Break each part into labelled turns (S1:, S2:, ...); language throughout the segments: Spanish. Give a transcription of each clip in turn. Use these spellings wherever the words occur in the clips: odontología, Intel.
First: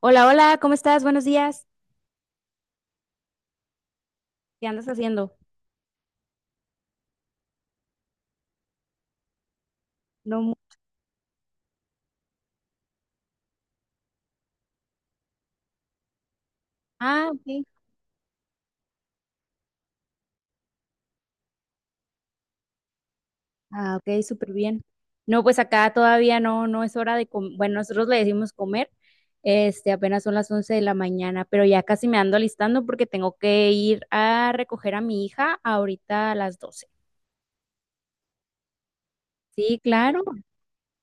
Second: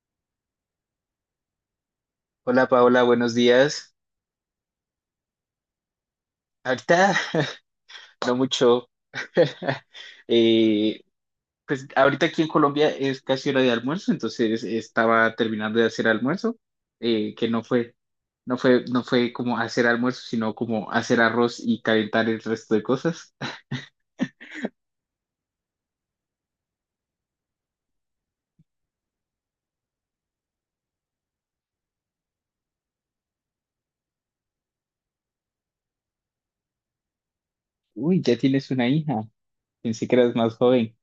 S1: Hola, hola, ¿cómo estás? Buenos días.
S2: Hola Paola, buenos días.
S1: ¿Qué andas haciendo?
S2: Ahorita no mucho.
S1: No,
S2: Eh, pues ahorita aquí en Colombia es casi hora de almuerzo, entonces estaba terminando de hacer almuerzo,
S1: ah,
S2: que no
S1: ok.
S2: fue, no fue, no fue como hacer almuerzo, sino como hacer arroz y calentar el resto de cosas.
S1: Ah, ok, súper bien. No, pues acá todavía no, no es hora de comer. Bueno, nosotros le decimos comer. Apenas son las 11 de la mañana, pero ya casi me ando alistando porque tengo que ir a recoger a mi hija ahorita a las 12.
S2: Uy, ya tienes una hija.
S1: Sí,
S2: Pensé que
S1: claro.
S2: eras más joven.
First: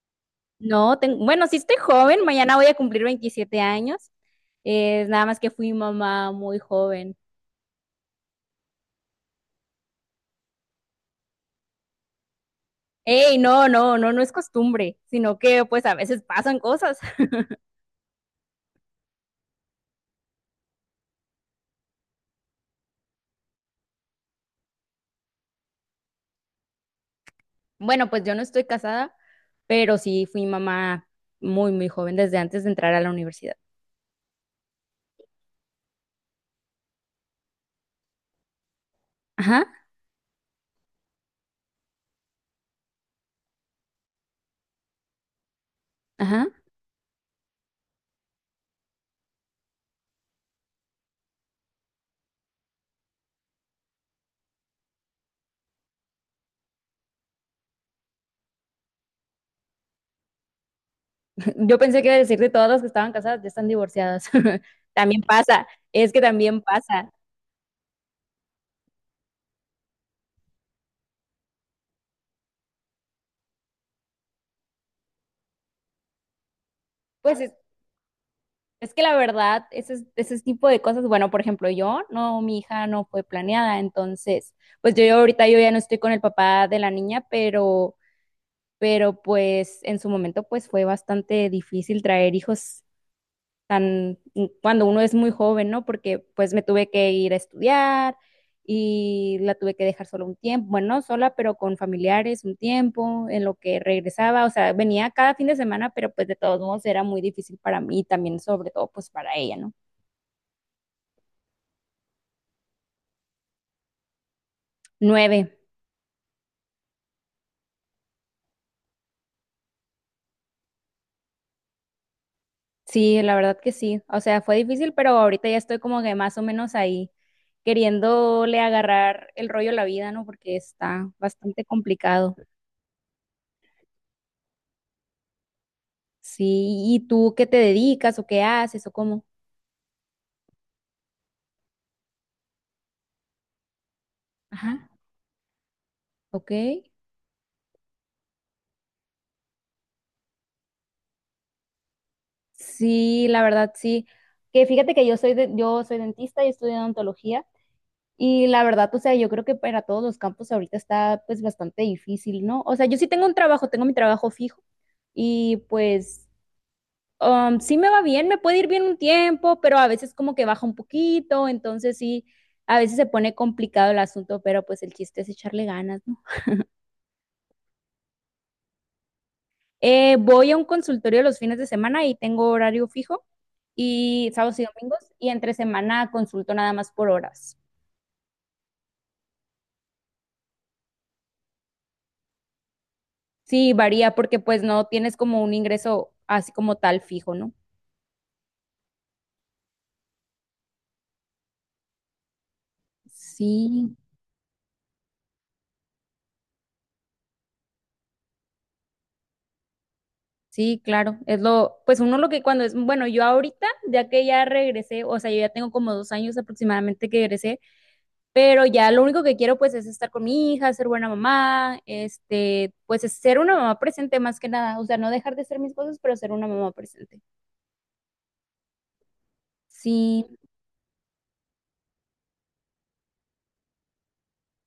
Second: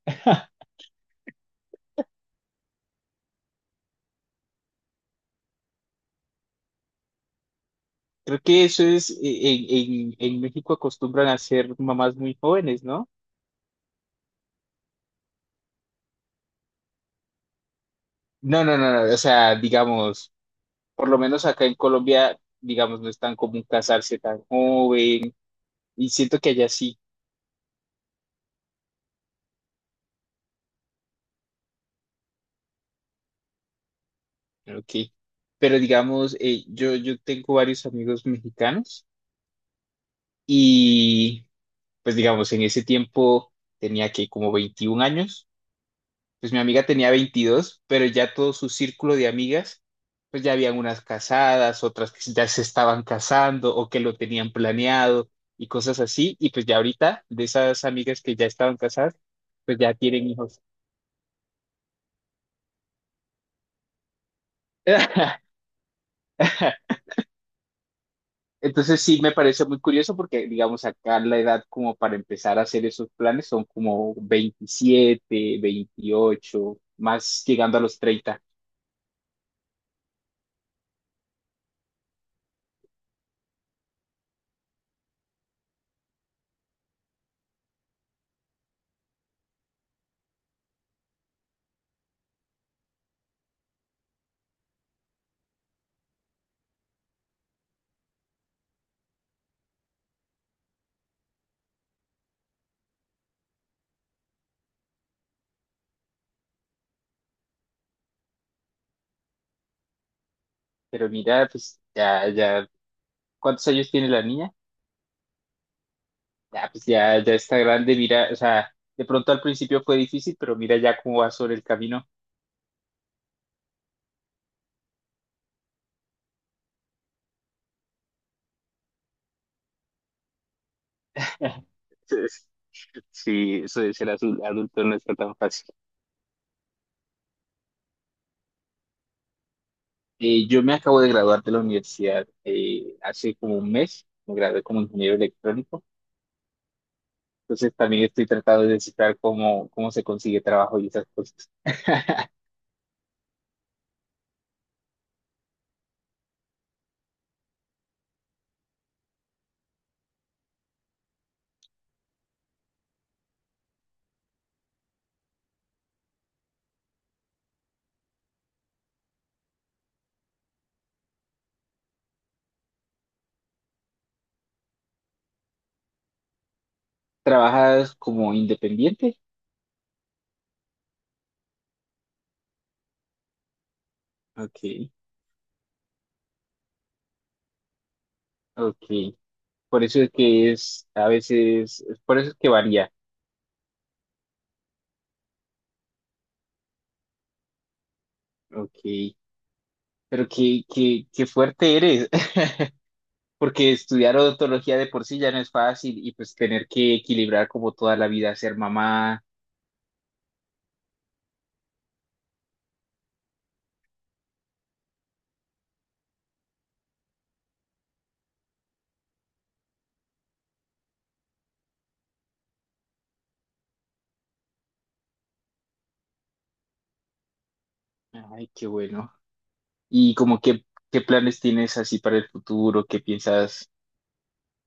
S1: No, bueno, sí estoy joven, mañana voy a cumplir 27 años. Nada más que fui mamá muy joven.
S2: Creo que eso es, en México acostumbran a ser mamás muy jóvenes, ¿no?
S1: Ey, no, no, no, no es costumbre, sino que pues a veces pasan cosas.
S2: No, no, no, no, o sea, digamos, por lo menos acá en Colombia, digamos, no es tan común casarse tan joven y siento que allá sí.
S1: Bueno, pues yo no estoy casada, pero sí fui mamá muy, muy joven desde antes de entrar a la universidad.
S2: Ok. Pero digamos, yo tengo varios amigos mexicanos
S1: Ajá,
S2: y pues digamos, en ese tiempo tenía que como 21 años,
S1: ajá.
S2: pues mi amiga tenía 22, pero ya todo su círculo de amigas, pues ya habían unas casadas, otras que ya se estaban casando o que lo tenían planeado y cosas así. Y pues ya ahorita de esas amigas que ya estaban casadas, pues ya tienen hijos.
S1: Yo pensé que iba a decir de todas las que estaban casadas, ya están divorciadas. También pasa, es que también pasa.
S2: Entonces sí me parece muy curioso porque, digamos, acá la edad como para empezar a hacer esos planes son como 27, 28,
S1: Pues
S2: más
S1: es,
S2: llegando a los 30.
S1: es que la verdad, ese tipo de cosas, bueno, por ejemplo, yo, no, mi hija no fue planeada, entonces, pues yo ahorita yo ya no estoy con el papá de la niña, pero pues en su momento pues fue bastante difícil traer hijos tan cuando uno es muy joven, ¿no? Porque pues me tuve que ir a estudiar y la tuve que dejar sola un tiempo, bueno, no sola, pero con familiares un tiempo, en lo que regresaba, o sea, venía cada fin de semana, pero pues de todos modos era muy difícil para mí y también sobre todo pues para ella, ¿no?
S2: Pero mira, pues ya, ya, ¿cuántos años tiene la niña?
S1: 9,
S2: Ya, pues ya está grande, mira, o sea, de pronto al principio fue difícil, pero mira ya cómo va sobre el camino.
S1: sí, la verdad que sí, o sea, fue difícil, pero ahorita ya estoy como que más o menos ahí queriéndole agarrar el rollo a la vida, ¿no? Porque está bastante complicado.
S2: Entonces, sí, eso de ser adulto no está tan fácil.
S1: Sí, ¿y tú qué te dedicas o qué haces o cómo?
S2: Yo me acabo de graduar de la universidad, hace como un mes, me gradué como
S1: Ajá.
S2: ingeniero electrónico,
S1: Ok.
S2: entonces también estoy tratando de descifrar cómo se consigue trabajo y esas cosas.
S1: Sí, la verdad sí. Que fíjate que yo soy yo soy dentista y estudio odontología y la verdad, o sea, yo creo que para todos los campos ahorita está pues bastante difícil, ¿no? O sea, yo sí tengo un trabajo, tengo mi trabajo fijo y pues sí me va bien, me puede ir bien un tiempo, pero a veces como que baja un poquito, entonces sí, a veces se pone complicado el asunto, pero pues el chiste es echarle ganas, ¿no?
S2: ¿Trabajas como independiente?
S1: Voy a un consultorio los fines de semana y tengo horario fijo y sábados
S2: Ok,
S1: y domingos y entre semana consulto nada más por horas.
S2: ok. Por eso es que es, a veces, por eso es que varía.
S1: Sí, varía porque pues no tienes como un ingreso así como tal fijo, ¿no?
S2: Ok, pero qué fuerte eres, porque
S1: Sí,
S2: estudiar odontología de por sí ya no es fácil y pues tener que equilibrar como toda la vida, ser mamá.
S1: sí, claro. Es lo, pues uno lo que cuando es, bueno, yo ahorita, ya que ya regresé, o sea, yo ya tengo como 2 años aproximadamente que regresé, pero ya lo único que quiero pues es estar con mi hija, ser buena mamá, pues es ser una mamá presente más que nada, o sea, no dejar de hacer mis cosas, pero ser una mamá presente.
S2: Ay, qué bueno. Y
S1: Sí.
S2: como qué planes tienes así para el futuro, qué piensas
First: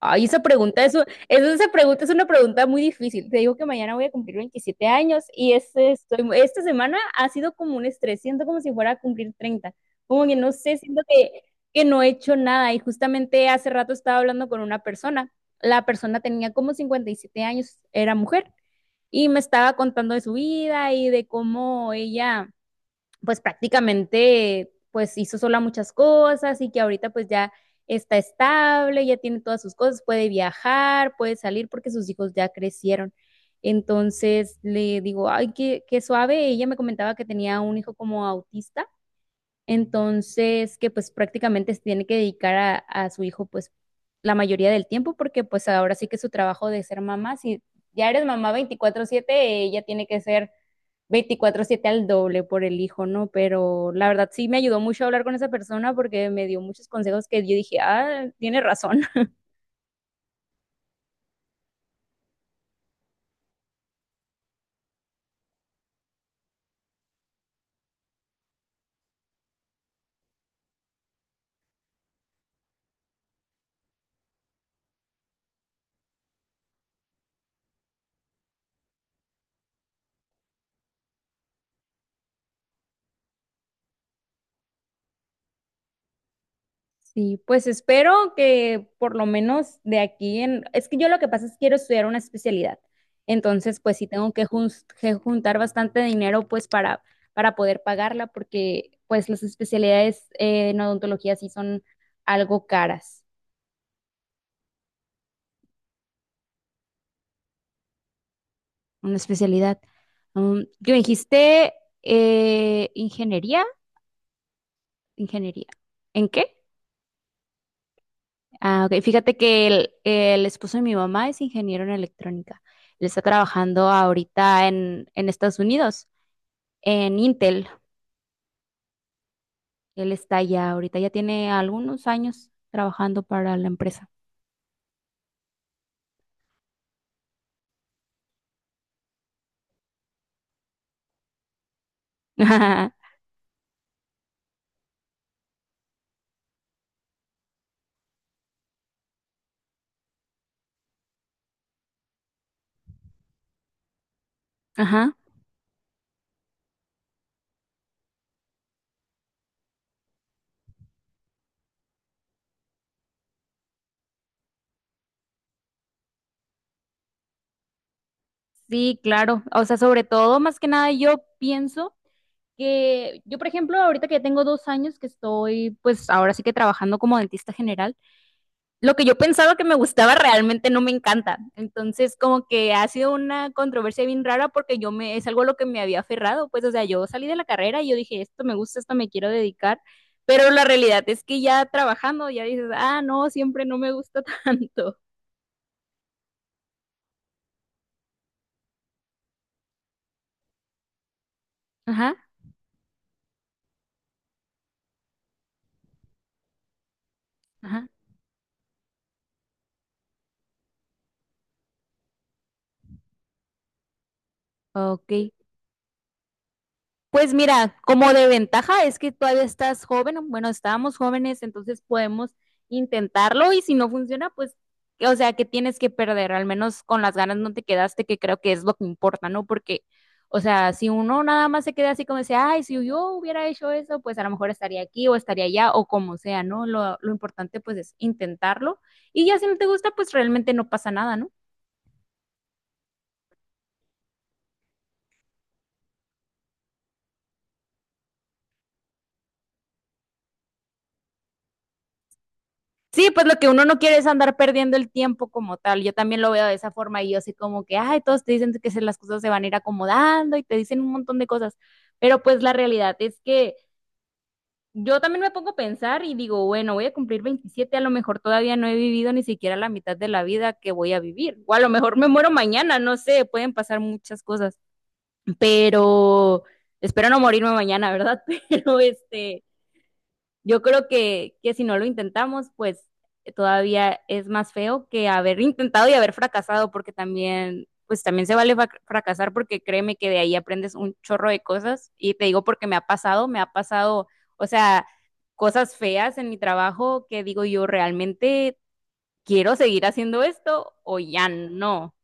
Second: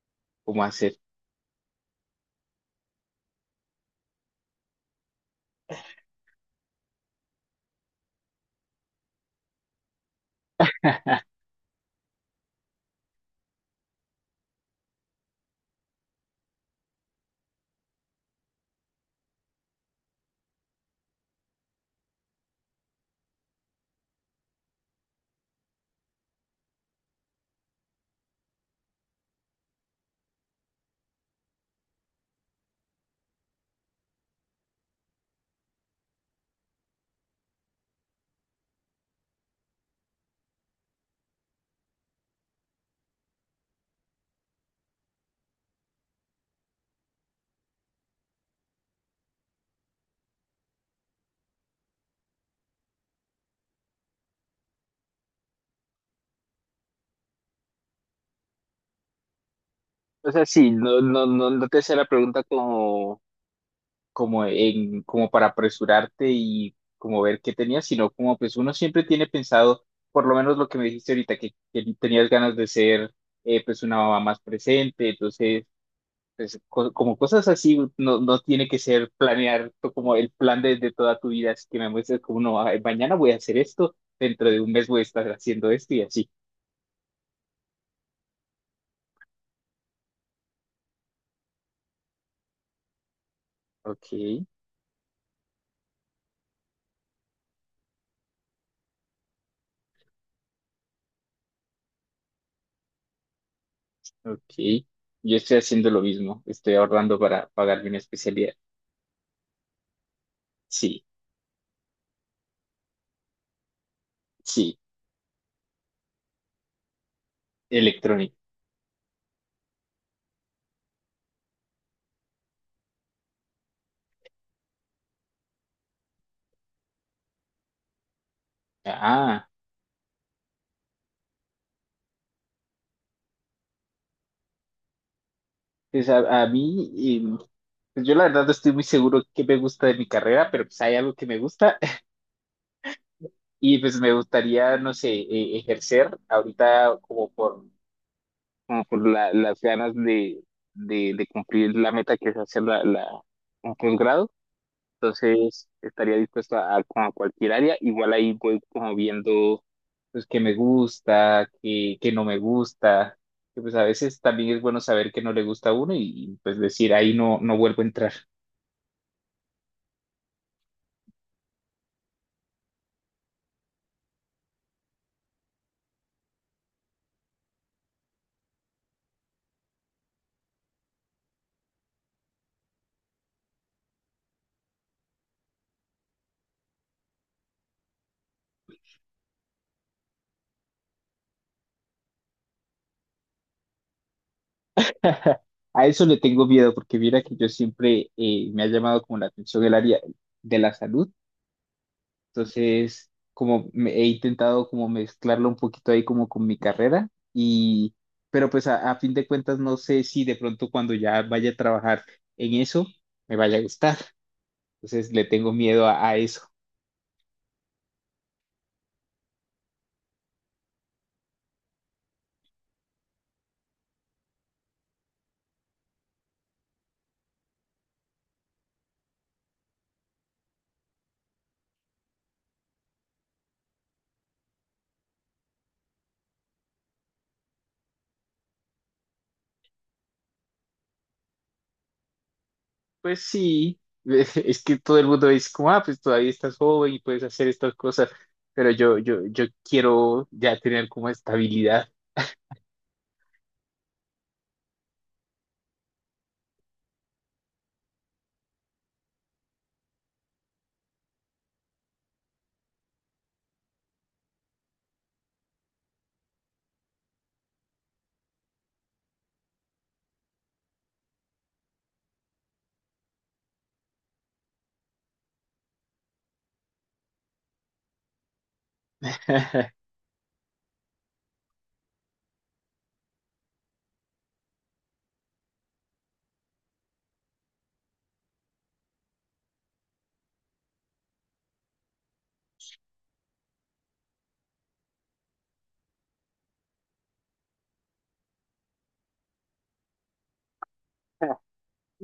S1: Ay, esa
S2: cómo
S1: pregunta es,
S2: hacer.
S1: esa pregunta es una pregunta muy difícil. Te digo que mañana voy a cumplir 27 años y esta semana ha sido como un estrés. Siento como si fuera a cumplir 30. Como que no sé, siento que no he hecho nada. Y justamente hace rato estaba hablando con una persona. La persona tenía como 57 años, era mujer, y me estaba contando de su vida y de cómo ella pues prácticamente pues hizo sola muchas cosas y que ahorita pues ya está estable, ya tiene todas sus cosas, puede viajar, puede salir porque sus hijos ya crecieron. Entonces le digo, ay, qué suave. Ella me comentaba que tenía un hijo como autista, entonces que pues prácticamente se tiene que dedicar a su hijo pues la mayoría del tiempo porque pues ahora sí que su trabajo de ser mamá, si ya eres mamá 24/7, ella tiene que ser 24/7 al doble por el hijo, ¿no? Pero la verdad sí me ayudó mucho a hablar con esa persona porque me dio muchos consejos que yo dije, ah, tiene razón.
S2: O sea, sí, no, no, no, no te hacía la pregunta como, como para apresurarte y como ver qué tenías, sino como pues uno siempre tiene pensado, por lo menos lo que me dijiste ahorita, que tenías ganas de ser, pues una mamá más presente, entonces pues como cosas así, no, tiene que ser planear como el plan de toda tu vida, así que me muestres como no, ay, mañana voy a hacer esto, dentro de un mes voy a estar haciendo esto y así.
S1: Sí, pues espero que por lo menos de aquí en... Es que yo lo que pasa es que quiero estudiar una especialidad. Entonces, pues sí
S2: Ok,
S1: tengo que juntar bastante dinero pues para, poder pagarla porque pues las especialidades en odontología sí son algo caras.
S2: ok. Yo estoy haciendo lo mismo. Estoy ahorrando para pagarme una especialidad.
S1: Una especialidad. Yo
S2: Sí,
S1: dijiste ingeniería.
S2: sí,
S1: Ingeniería. ¿En qué?
S2: electrónica.
S1: Ah, ok. Fíjate que el esposo de mi mamá es ingeniero en electrónica. Él está trabajando ahorita en, Estados Unidos, en Intel.
S2: Ah,
S1: Él está ya ahorita, ya tiene algunos años trabajando para la empresa.
S2: pues a mí, pues yo la verdad no estoy muy seguro qué me gusta de mi carrera, pero pues hay algo que me gusta. Y pues me gustaría, no sé, ejercer ahorita como por, las ganas de cumplir la meta que es hacer un posgrado.
S1: Ajá.
S2: Entonces, estaría dispuesto a, como a cualquier área. Igual ahí voy como viendo, pues, qué me gusta, qué no me gusta. Que pues a veces también es bueno saber qué no le gusta a uno pues decir, ahí no, no vuelvo a entrar.
S1: Sí, claro. O sea, sobre todo, más que nada, yo pienso que yo, por ejemplo, ahorita que ya tengo 2 años que pues ahora sí que trabajando como dentista general. Lo que yo pensaba que me gustaba realmente no me encanta. Entonces, como que ha sido una controversia bien rara porque es algo a lo que me había aferrado, pues, o sea, yo salí de la carrera y yo dije, esto me gusta, esto me quiero dedicar, pero la realidad es que ya trabajando, ya dices, ah, no, siempre no me gusta tanto.
S2: A eso le tengo miedo porque mira que yo siempre, me ha llamado como la atención el área de la salud.
S1: Ajá,
S2: Entonces, como he intentado como mezclarlo un poquito ahí como con mi carrera,
S1: ajá,
S2: y pero pues a fin de cuentas no sé si de pronto cuando ya vaya a trabajar en eso me vaya a gustar. Entonces
S1: ok.
S2: le tengo miedo a eso.
S1: Pues mira, como de ventaja es que todavía estás joven, bueno, estábamos jóvenes, entonces podemos intentarlo y si no funciona, pues, o sea, que tienes que perder, al menos con las ganas no te quedaste, que creo que es lo que importa, ¿no? Porque, o sea, si uno nada más se queda así como dice, ay, si yo hubiera hecho eso, pues a lo mejor estaría aquí o estaría allá o como sea, ¿no? Lo importante pues es intentarlo y ya si no te gusta, pues realmente no pasa nada, ¿no?
S2: Pues sí, es que todo el mundo dice como, ah, pues todavía estás joven y puedes hacer estas cosas, pero yo quiero ya tener como estabilidad.
S1: Sí, pues lo que uno no quiere es andar perdiendo el tiempo como tal. Yo también lo veo de esa forma y yo sé como que, ay, todos te dicen que las cosas se van a ir acomodando y te dicen un montón de cosas, pero pues la realidad es que yo también me pongo a pensar y digo, bueno, voy a cumplir 27, a lo mejor todavía no he vivido ni siquiera la mitad de la vida que voy a vivir, o a lo mejor me muero mañana, no sé, pueden pasar muchas cosas, pero espero no morirme mañana, ¿verdad? Pero este... Yo creo que si no lo intentamos, pues todavía es más feo que haber intentado y haber fracasado, porque también, pues también se vale fracasar, porque créeme que de ahí aprendes un chorro de cosas. Y te digo porque me ha pasado, o sea, cosas feas en mi trabajo que digo yo realmente quiero seguir haciendo esto o ya no.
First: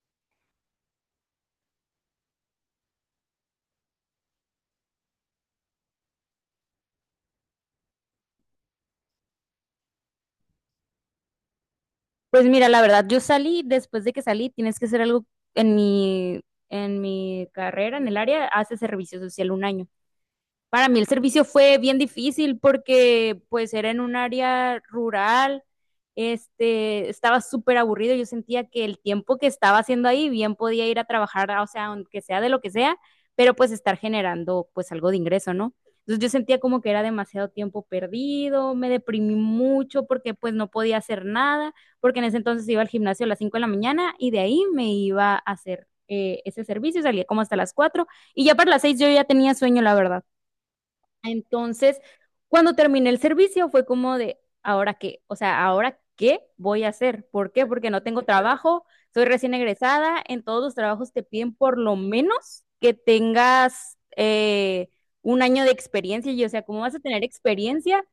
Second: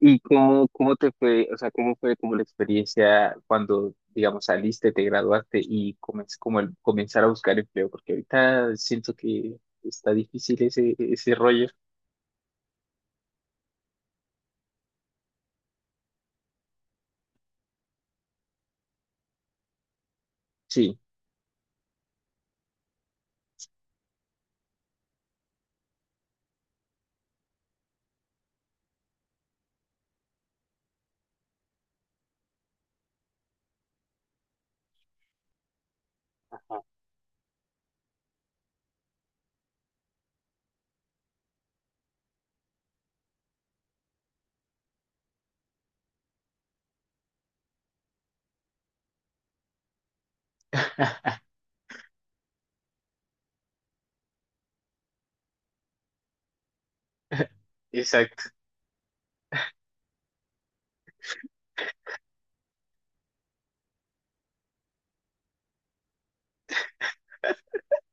S2: ¿Y cómo te fue, o sea, cómo fue como la experiencia cuando, digamos, saliste, te graduaste y comenzar a buscar empleo? Porque ahorita siento que está difícil ese rollo.
S1: Pues mira, la verdad, yo salí, después de que salí, tienes que hacer algo en mi, en mi carrera, en el área, hace servicio social un año. Para mí
S2: Sí,
S1: el servicio fue bien difícil porque pues era en un área rural, estaba súper aburrido, yo sentía que el tiempo que estaba haciendo ahí bien podía ir a trabajar, o sea, aunque sea de lo que sea, pero pues estar generando pues algo de ingreso, ¿no? Entonces yo sentía como que era demasiado tiempo perdido, me deprimí mucho porque pues no podía hacer nada, porque en ese entonces iba al gimnasio a las 5 de la mañana y de ahí me iba a hacer ese servicio, salía como hasta las 4 y ya para las 6 yo ya tenía sueño, la verdad. Entonces, cuando terminé el servicio fue como de, ¿ahora qué? O sea, ¿ahora qué voy a hacer? ¿Por qué? Porque no tengo
S2: exacto.
S1: trabajo, soy recién egresada, en todos los trabajos te piden por lo menos que tengas un año de experiencia. Y yo, o sea, ¿cómo vas a tener experiencia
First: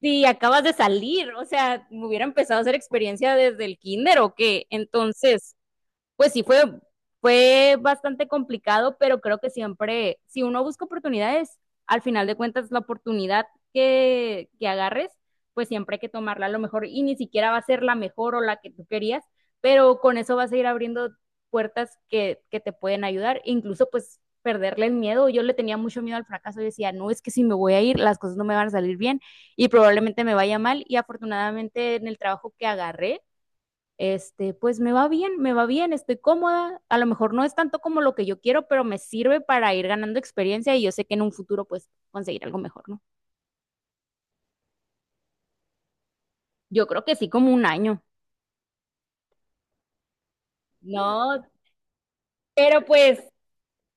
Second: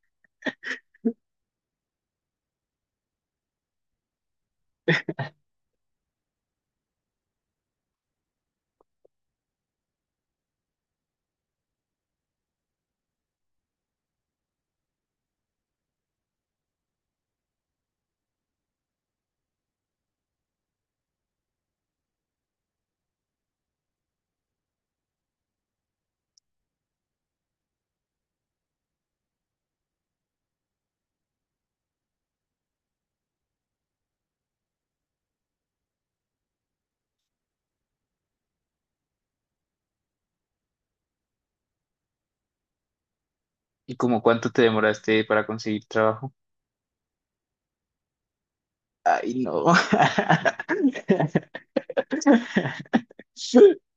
S1: si acabas de salir? O sea, me hubiera empezado a hacer experiencia desde el kinder o qué. Entonces pues sí fue bastante complicado, pero creo que siempre, si uno busca oportunidades, al final de cuentas la oportunidad que agarres, pues siempre hay que tomarla a lo mejor y ni siquiera va a ser la mejor o la que tú querías, pero con eso vas a ir abriendo puertas que te pueden ayudar, incluso pues perderle el miedo. Yo le tenía mucho miedo al fracaso. Yo decía, no, es que si me voy a ir, las cosas no me van a salir bien y probablemente me vaya mal. Y afortunadamente en el trabajo que agarré, pues me va bien, estoy cómoda, a lo mejor no es tanto como lo que yo quiero, pero me sirve para ir ganando experiencia y yo sé que en un futuro pues conseguir algo mejor, ¿no?
S2: ¿Y como cuánto te demoraste para conseguir trabajo?
S1: Yo creo que sí, como un año.
S2: Ay, no.
S1: No, pero pues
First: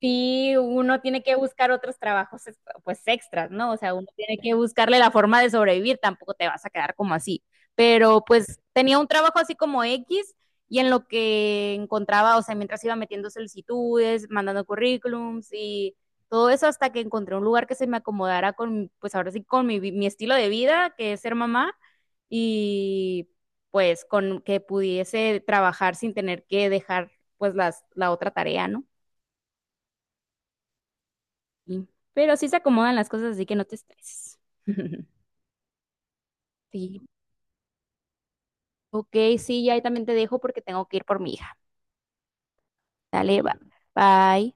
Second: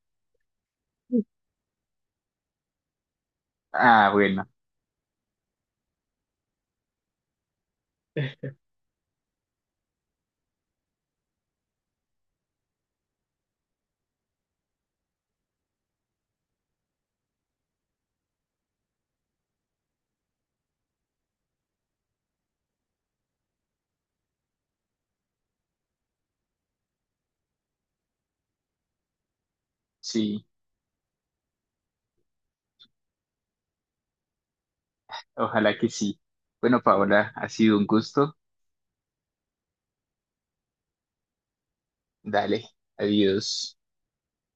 S1: sí uno tiene que buscar otros trabajos pues extras, ¿no? O sea, uno
S2: Ah,
S1: tiene
S2: bueno,
S1: que buscarle la forma de sobrevivir, tampoco te vas a quedar como así. Pero pues tenía un trabajo así como X y en lo que encontraba, o sea, mientras iba metiendo solicitudes, mandando currículums y todo eso hasta que encontré un lugar que se me acomodara con, pues ahora sí, con mi, mi estilo de vida, que es ser mamá y pues con que pudiese trabajar sin tener que dejar pues la otra tarea, ¿no?
S2: sí,
S1: Sí. Pero sí se acomodan las cosas, así que no te estreses.
S2: ojalá que sí. Bueno,
S1: Sí,
S2: Paola, ha sido un gusto.
S1: ok, sí, ya ahí también te dejo porque tengo que ir por mi hija.
S2: Dale,
S1: Dale, va.
S2: adiós.
S1: Bye.